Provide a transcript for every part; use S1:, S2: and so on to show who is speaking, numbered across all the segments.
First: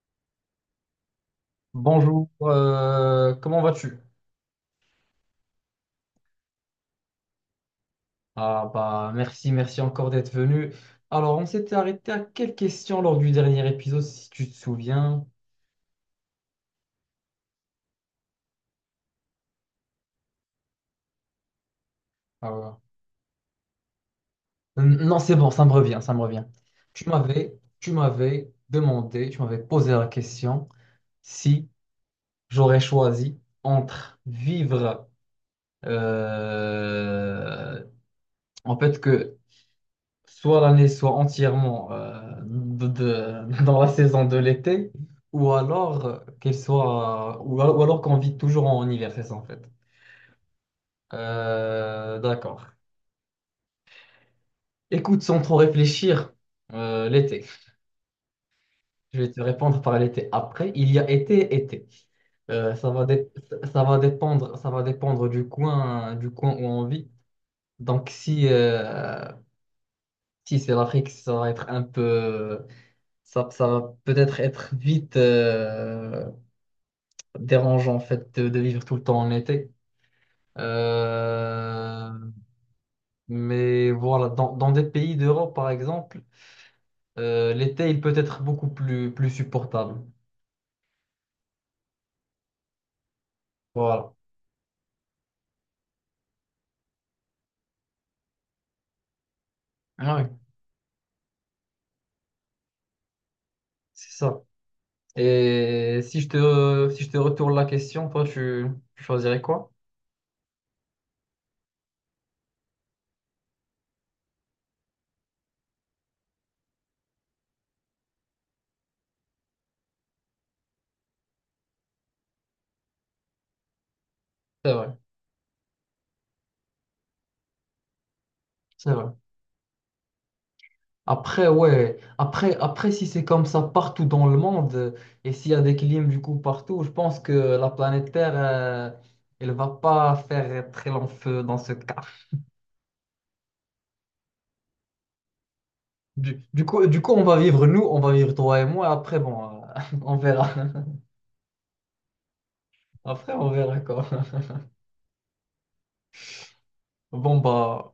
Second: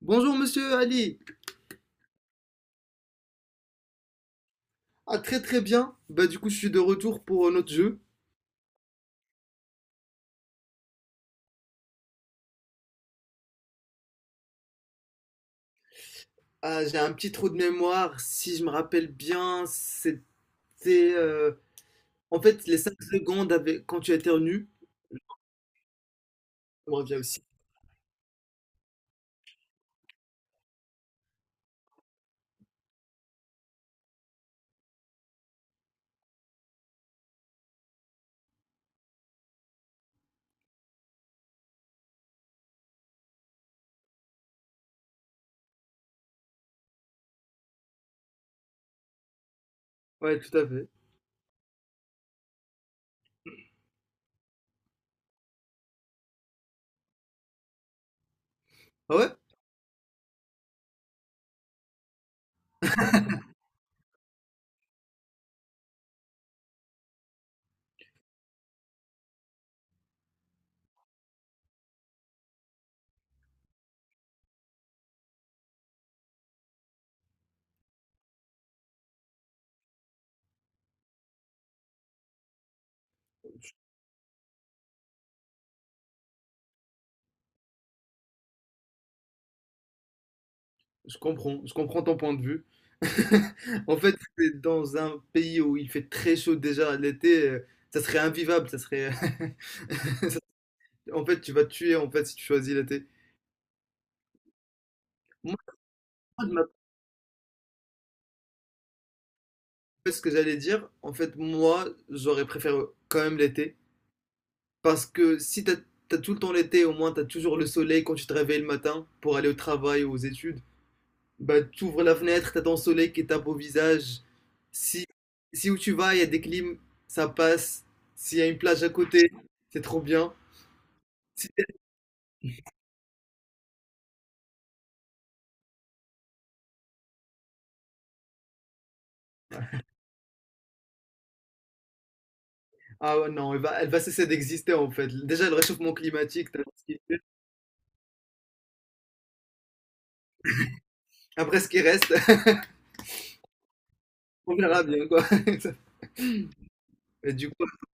S1: Bonjour monsieur Ali.
S2: Bonjour, comment vas-tu?
S1: Ah très très bien. Bah du coup je suis de retour pour notre jeu.
S2: Ah bah merci, merci encore d'être venu. Alors on s'était arrêté à quelle question lors du dernier épisode, si tu te souviens?
S1: Ah j'ai un petit trou de mémoire. Si je me rappelle bien, c'était euh, en
S2: Ah,
S1: fait les
S2: voilà.
S1: 5 secondes avec quand tu as éternues.
S2: Non, c'est bon, ça me revient, ça me revient.
S1: On revient aussi.
S2: Tu m'avais demandé, tu m'avais posé la question si j'aurais choisi entre vivre, euh, en fait que soit l'année soit entièrement, dans la saison de l'été, ou alors, qu'elle soit, ou alors qu'on vit toujours en hiver, c'est ça en fait.
S1: Ouais, tout à fait.
S2: D'accord. Écoute, sans trop réfléchir, l'été.
S1: Ah
S2: Je vais
S1: ouais?
S2: te répondre par l'été. Après, il y a été, été. Euh, ça va dé- Ça va dépendre, ça va dépendre du coin où on vit. Donc si c'est l'Afrique, ça va être un peu, ça va peut-être être vite, dérangeant en fait de vivre tout le temps en été. Euh, mais voilà, dans des pays d'Europe par exemple, l'été il peut être beaucoup plus, plus supportable.
S1: Je comprends. Je comprends ton point de vue. En
S2: Voilà,
S1: fait, c'est dans un pays où il fait très chaud déjà l'été, ça serait invivable, ça serait...
S2: ouais,
S1: En fait, tu vas te tuer en fait si tu choisis l'été.
S2: c'est ça. Et
S1: Moi,
S2: si je te retourne la question, toi tu choisirais quoi?
S1: fait, ce que j'allais dire, en fait, moi, j'aurais préféré quand même l'été. Parce que si t'as tout le temps l'été, au moins t'as toujours le soleil quand tu te réveilles le matin pour aller au travail ou aux études. Bah, t'ouvres la fenêtre, t'as ton soleil qui tape au visage.
S2: C'est vrai,
S1: Si, si où tu vas, il y a des clims, ça passe. S'il y a une plage à
S2: c'est vrai.
S1: côté, c'est trop bien.
S2: Après,
S1: Si-
S2: ouais, après si c'est comme ça partout dans le monde et s'il y a des clims du coup partout, je pense que la planète Terre, elle va pas faire très long feu dans ce cas.
S1: Ah ouais, non, elle va cesser d'exister en fait. Déjà, le réchauffement climatique,
S2: Du coup, on va vivre nous, on va vivre toi et moi. Après, bon, on verra.
S1: après ce qui reste,
S2: Après, on verra quoi.
S1: on verra bien quoi. Et
S2: Bon,
S1: du coup,
S2: bah,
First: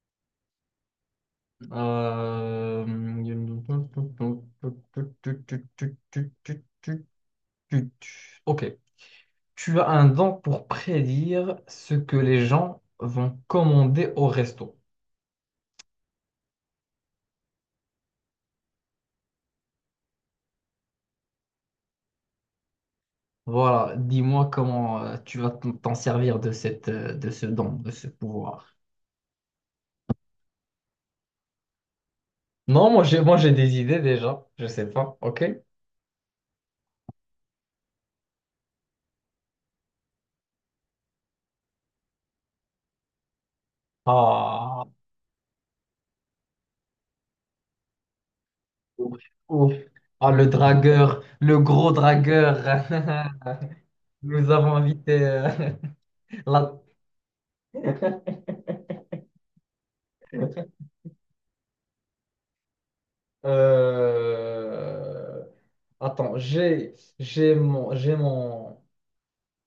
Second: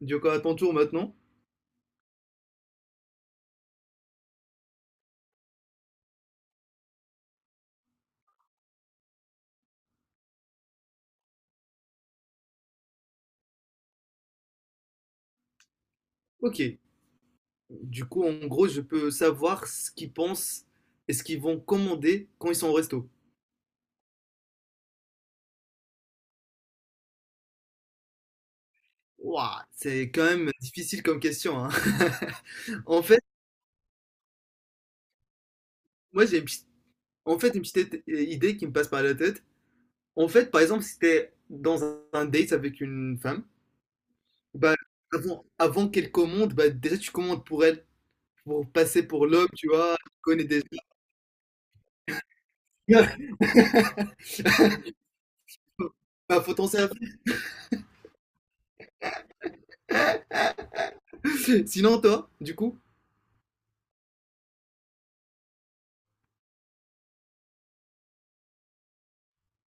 S1: du coup, à ton tour maintenant.
S2: euh, ok. Tu as un don pour prédire ce que les gens vont commander au resto.
S1: Ok. Du coup, en gros, je peux savoir ce qu'ils pensent et ce qu'ils vont commander quand ils sont au resto.
S2: Voilà. Dis-moi comment, tu vas t'en servir de de ce don, de ce pouvoir.
S1: Ouah, c'est quand même difficile comme question, hein.
S2: Non,
S1: En fait,
S2: moi j'ai des idées déjà. Je sais pas. Ok.
S1: moi j'ai une petite, en fait, une petite idée qui me passe par la tête. En fait, par exemple, si t'es dans un date avec une femme, bah,
S2: Ah.
S1: avant qu'elle commande, bah, déjà tu commandes pour elle, pour passer
S2: Ouf,
S1: pour l'homme, tu
S2: ouf.
S1: vois, tu
S2: Ah,
S1: connais
S2: le
S1: déjà.
S2: dragueur, le gros dragueur. Nous avons invité,
S1: Bah, faut t'en
S2: la-
S1: servir. Sinon, toi, du coup,
S2: euh, attends, j'ai j'ai mon j'ai mon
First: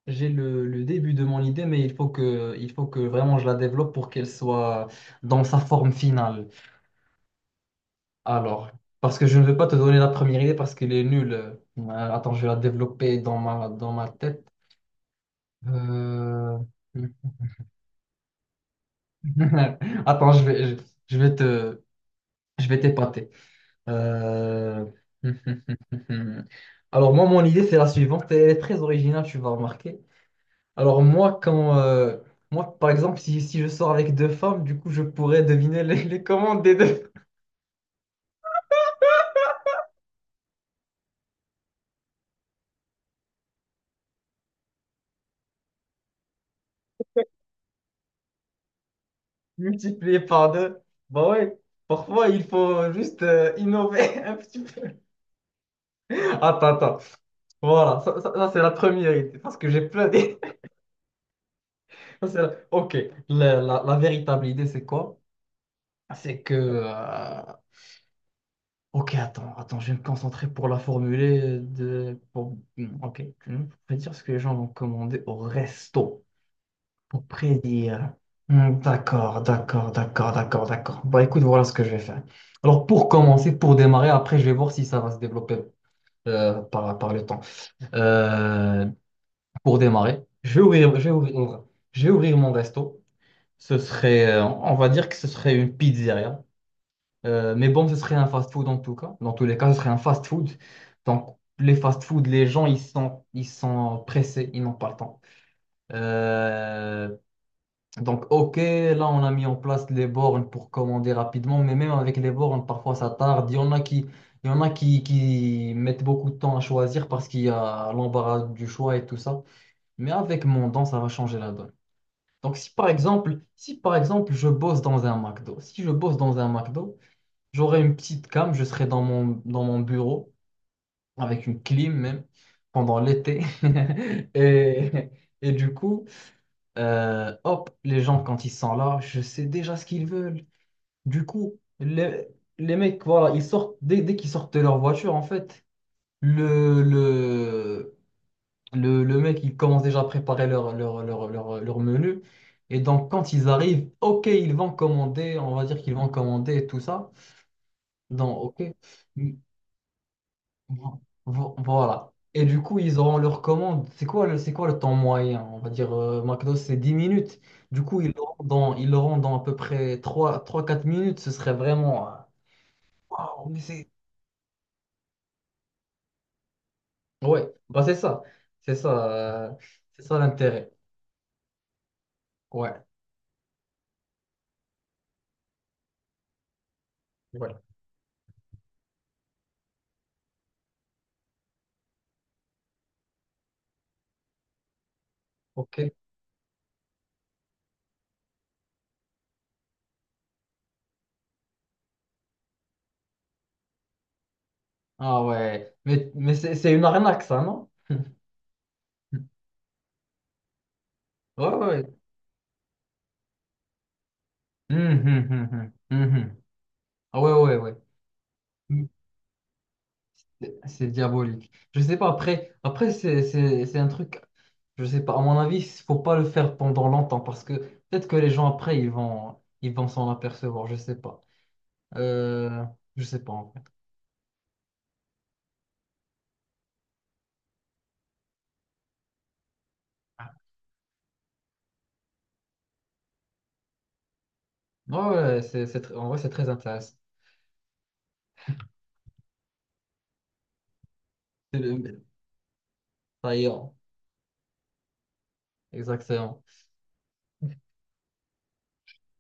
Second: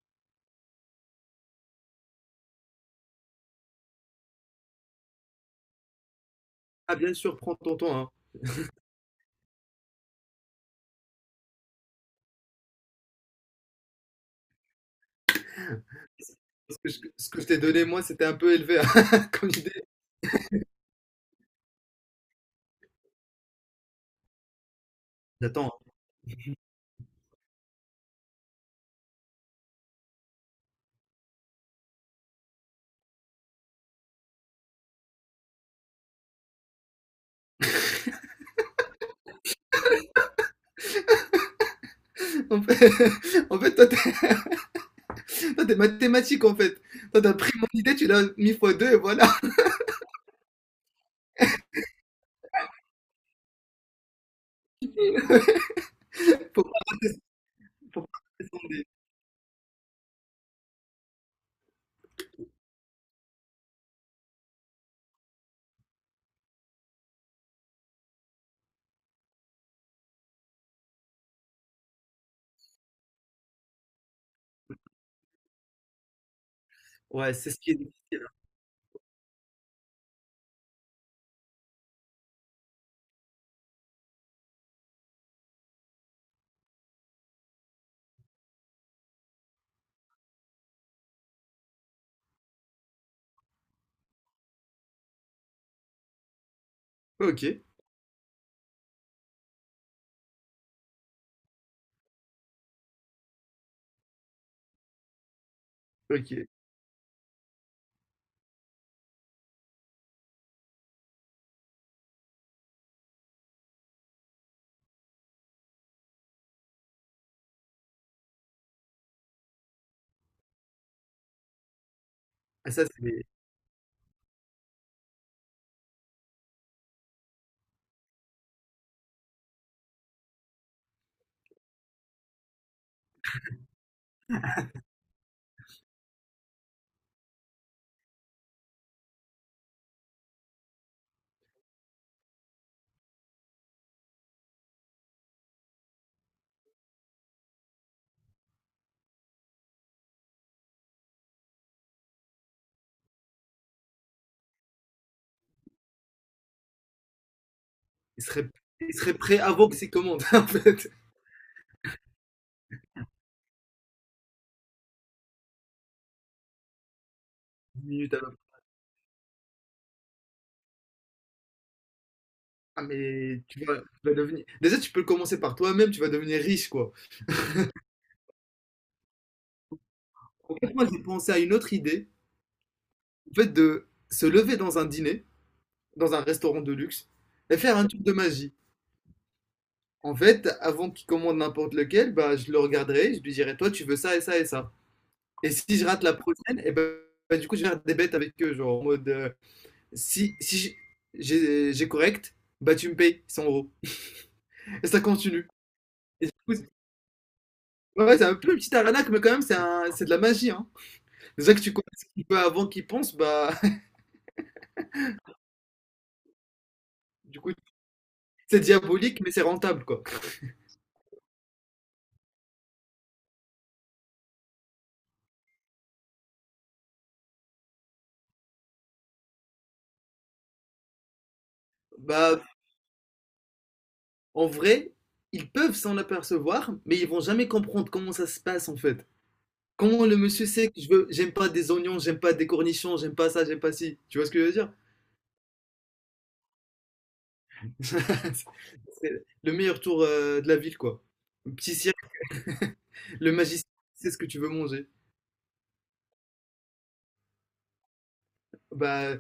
S2: j'ai le, le début de mon idée, mais il faut que vraiment je la développe pour qu'elle soit dans sa forme finale.
S1: ah, bien sûr, prends ton temps, hein.
S2: Alors, parce que je ne vais pas te donner la première idée parce qu'elle est nulle. Attends, je vais la développer dans ma tête. Euh,
S1: Ce que je t'ai donné, moi, c'était un peu élevé comme idée.
S2: Attends, je vais te je vais t'épater. Euh,
S1: J'attends.
S2: Alors moi, mon idée, c'est la suivante. Elle est très originale, tu vas remarquer. Alors moi, moi, par exemple, si je sors avec deux femmes, du coup, je pourrais deviner les commandes des deux,
S1: En fait, en fait, toi, t'es mathématique, en fait. Toi, t'as pris mon idée, tu l'as mis fois deux, et voilà.
S2: multipliées par deux. Bah ouais, parfois, il faut juste, innover un petit peu.
S1: Faut
S2: Attends,
S1: pas-
S2: attends. Voilà,
S1: faut pas-
S2: ça, c'est la première idée. Parce que j'ai plein d'idées. Ok. La véritable idée, c'est quoi? C'est que... euh, Ok, attends, attends, je vais me concentrer pour la formuler ok, tu veux prédire ce que les gens vont commander au resto pour
S1: ouais, c'est ce qui est
S2: prédire.
S1: difficile, hein.
S2: Hmm. D'accord, d'accord, d'accord, d'accord, d'accord. Bah, écoute, voilà ce que je vais faire. Alors pour commencer, pour démarrer, après je vais voir si ça va se développer, par le temps. Euh, pour démarrer, je vais ouvrir mon resto. Ce serait, on va dire que ce serait une pizzeria.
S1: Ok,
S2: Mais bon, ce serait un fast-food en tout cas. Dans tous les cas, ce serait un fast-food. Donc, les fast-food, les gens, ils sont pressés, ils n'ont pas le temps.
S1: ok.
S2: Euh, donc, ok, là, on a mis en place les bornes pour commander rapidement, mais même avec les bornes, parfois ça tarde. Il y en a qui, il y en a qui mettent beaucoup de temps à choisir parce qu'il y a l'embarras du choix et tout ça. Mais avec mon don, ça va changer la donne. Donc,
S1: Ah, ça, c'est...
S2: si par exemple, je bosse dans un McDo, si je bosse dans un McDo, j'aurais une petite cam, je serais dans dans mon bureau, avec une clim même, pendant l'été. Et, et du coup, hop, les gens, quand ils sont là, je sais déjà ce qu'ils veulent. Du coup, les mecs, voilà, ils sortent, dès qu'ils sortent de leur voiture, en fait, le, le, le mec, il commence déjà à préparer leur menu. Et donc, quand ils arrivent, ok, ils vont commander, on va dire qu'ils vont commander et tout ça.
S1: Il
S2: Donc,
S1: serait...
S2: ok.
S1: il serait prêt avant que c'est commande, en fait.
S2: Vo- Voilà. Et du coup, ils auront leur commande. C'est quoi le temps moyen? On va dire, McDo, c'est 10 minutes. Du
S1: 10
S2: coup,
S1: minutes à l'heure.
S2: ils l'auront dans à peu près trois quatre minutes. Ce serait vraiment.
S1: Ah, mais
S2: Waouh, mais
S1: tu vas, tu
S2: c'est.
S1: vas devenir... Déjà, tu peux commencer par toi-même, tu vas devenir riche, quoi.
S2: Ouais, bah, c'est ça. C'est ça, euh, c'est ça
S1: En
S2: l'intérêt.
S1: fait, moi, j'ai pensé à une autre idée,
S2: Ouais,
S1: en fait, de se lever dans un dîner, dans un restaurant de luxe, et
S2: ouais.
S1: faire un tour de magie. En fait, avant qu'il commande n'importe lequel, bah, je le regarderai, je lui dirai, toi, tu veux ça et ça et ça. Et si
S2: Ok.
S1: je rate la prochaine, et ben, bah, du coup, je vais faire des bêtes avec eux, genre en mode, si j'ai correct, bah tu me payes 100 euros. Et ça
S2: Ah
S1: continue.
S2: ouais.
S1: Et du
S2: Mais
S1: coup, c'est-
S2: c'est une arnaque, ça, non?
S1: ouais, c'est un peu une petite arnaque, mais quand même, c'est de la magie, hein.
S2: Ouais,
S1: Déjà que tu connais
S2: ouais.
S1: ce qu'il veut avant qu'il pense, bah,
S2: Hum, hum, hum, hum, hum, hum. Ah ouais,
S1: du coup,
S2: ouais, ouais.
S1: c'est diabolique, mais c'est rentable, quoi.
S2: C'est diabolique. Je sais pas, après c'est un truc, je sais pas, à mon avis, il faut pas le faire pendant longtemps parce que peut-être que les gens après, ils vont s'en apercevoir, je sais pas.
S1: Bah,
S2: Euh, je sais pas en vrai.
S1: en vrai, ils peuvent s'en apercevoir, mais ils vont jamais comprendre comment ça se passe, en fait. Comment le monsieur sait que je veux, j'aime pas des oignons, j'aime pas des cornichons, j'aime pas ça, j'aime pas ci. Tu vois ce que je veux dire?
S2: Ouais, ouais, c'est en vrai, c'est très intéressant.
S1: C'est le meilleur tour de la ville, quoi. Un
S2: C'est
S1: petit cirque,
S2: le-
S1: le
S2: Ça y est,
S1: magicien
S2: hein.
S1: sait ce que tu veux manger.
S2: Exactement.
S1: Bah,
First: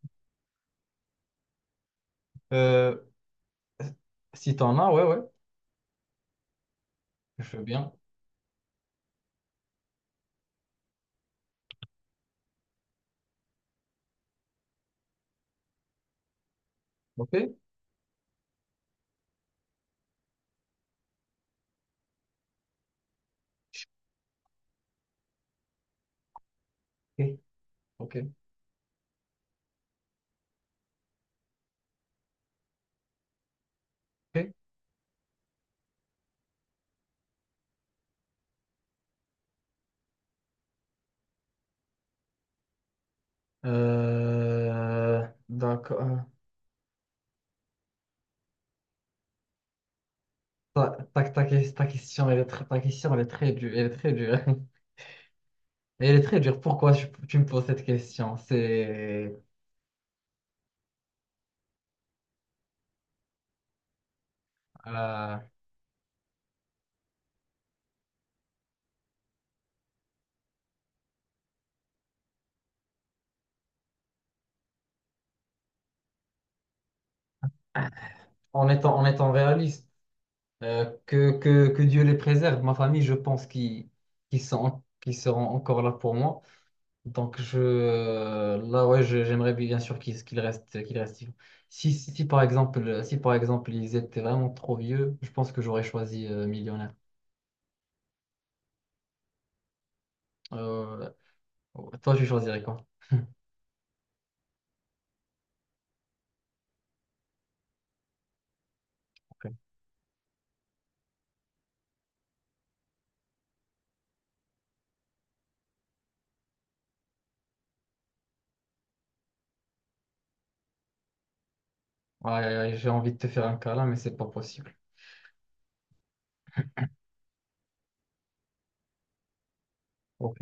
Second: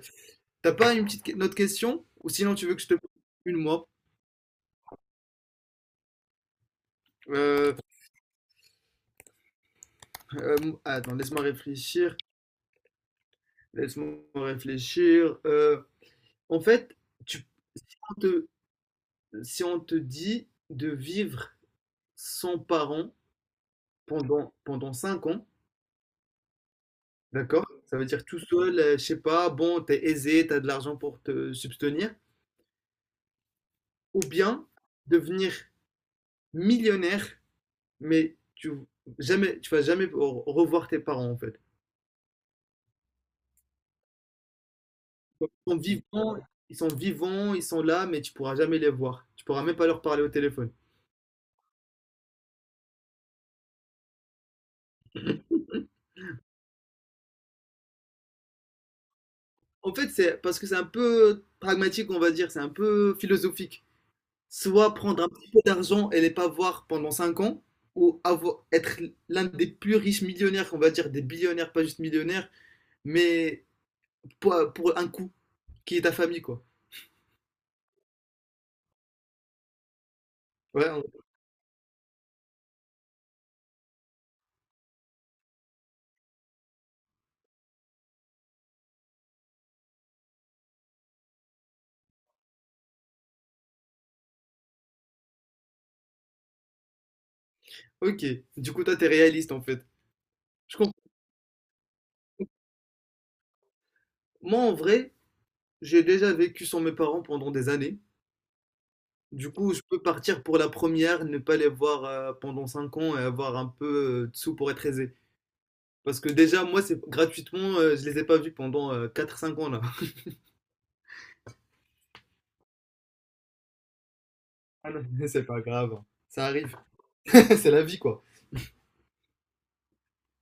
S1: t'as pas une autre question? Ou sinon, tu veux que je te
S2: Euh,
S1: pose une, moi?
S2: si t'en as, ouais, ouais, je veux
S1: Euh,
S2: bien.
S1: euh, attends, laisse-moi réfléchir. Laisse-moi réfléchir. En fait,
S2: Ok,
S1: tu, on te- si on te dit de vivre sans parents pendant 5 ans.
S2: ok,
S1: D'accord, ça veut
S2: ok.
S1: dire tout seul, je sais pas, bon, t'es aisé, t'as de l'argent pour te subvenir, ou
S2: Ok.
S1: bien devenir millionnaire, mais tu vas jamais revoir tes parents en fait. Ils sont
S2: D'accord.
S1: vivants, ils sont vivants, ils sont là, mais tu pourras jamais les voir. Tu pourras même pas leur parler au téléphone.
S2: Ta question, ta question, elle est très dure, elle est très dure. Mais elle est très dure. Pourquoi tu me poses cette question? C'est,
S1: En fait, c'est parce que c'est un peu pragmatique, on va dire, c'est un peu philosophique. Soit prendre un
S2: euh,
S1: petit peu d'argent et les pas voir pendant 5 ans, ou avoir, être l'un des plus riches millionnaires, on va dire des billionnaires, pas juste millionnaires mais pour un coup, qui est ta famille, quoi.
S2: en étant réaliste,
S1: Ouais,
S2: que Dieu les préserve. Ma famille, je pense qu'ils seront encore là pour moi. Donc là, ouais, j'aimerais bien sûr qu'ils restent vivants. Si par exemple ils étaient vraiment trop vieux, je pense que j'aurais choisi, millionnaire.
S1: ok. Du coup, toi, t'es réaliste, en fait. Je comprends.
S2: Euh, ouais. Toi, tu choisirais quoi?
S1: Moi, en vrai, j'ai déjà vécu sans mes parents pendant des années.
S2: Ok.
S1: Du coup, je peux partir pour la première, ne pas les voir pendant 5 ans et avoir un peu de sous pour être aisé. Parce que déjà, moi, c'est gratuitement, je les ai pas vus pendant 4 5 ans, là.
S2: Ouais, ouais, ouais, j'ai envie de te faire un câlin, mais c'est pas possible.
S1: Ah non, c'est pas grave, hein. Ça arrive. C'est la vie, quoi.
S2: Ok.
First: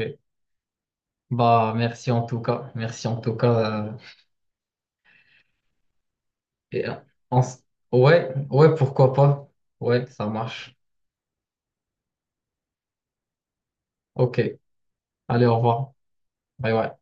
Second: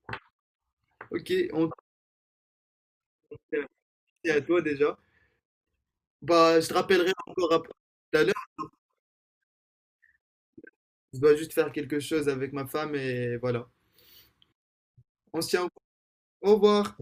S1: Ok, on...
S2: Bah, merci en tout cas. Merci en tout cas.
S1: Merci à toi déjà. Bah, je te
S2: Et, euh,
S1: rappellerai
S2: on
S1: encore
S2: s-
S1: après tout à
S2: ouais,
S1: l'heure.
S2: ouais, pourquoi pas. Ouais, ça marche.
S1: Je dois juste faire quelque chose avec ma femme et voilà.
S2: Ok.
S1: On
S2: Allez,
S1: se
S2: au
S1: tient au
S2: revoir.
S1: Au
S2: Bye bye.
S1: revoir.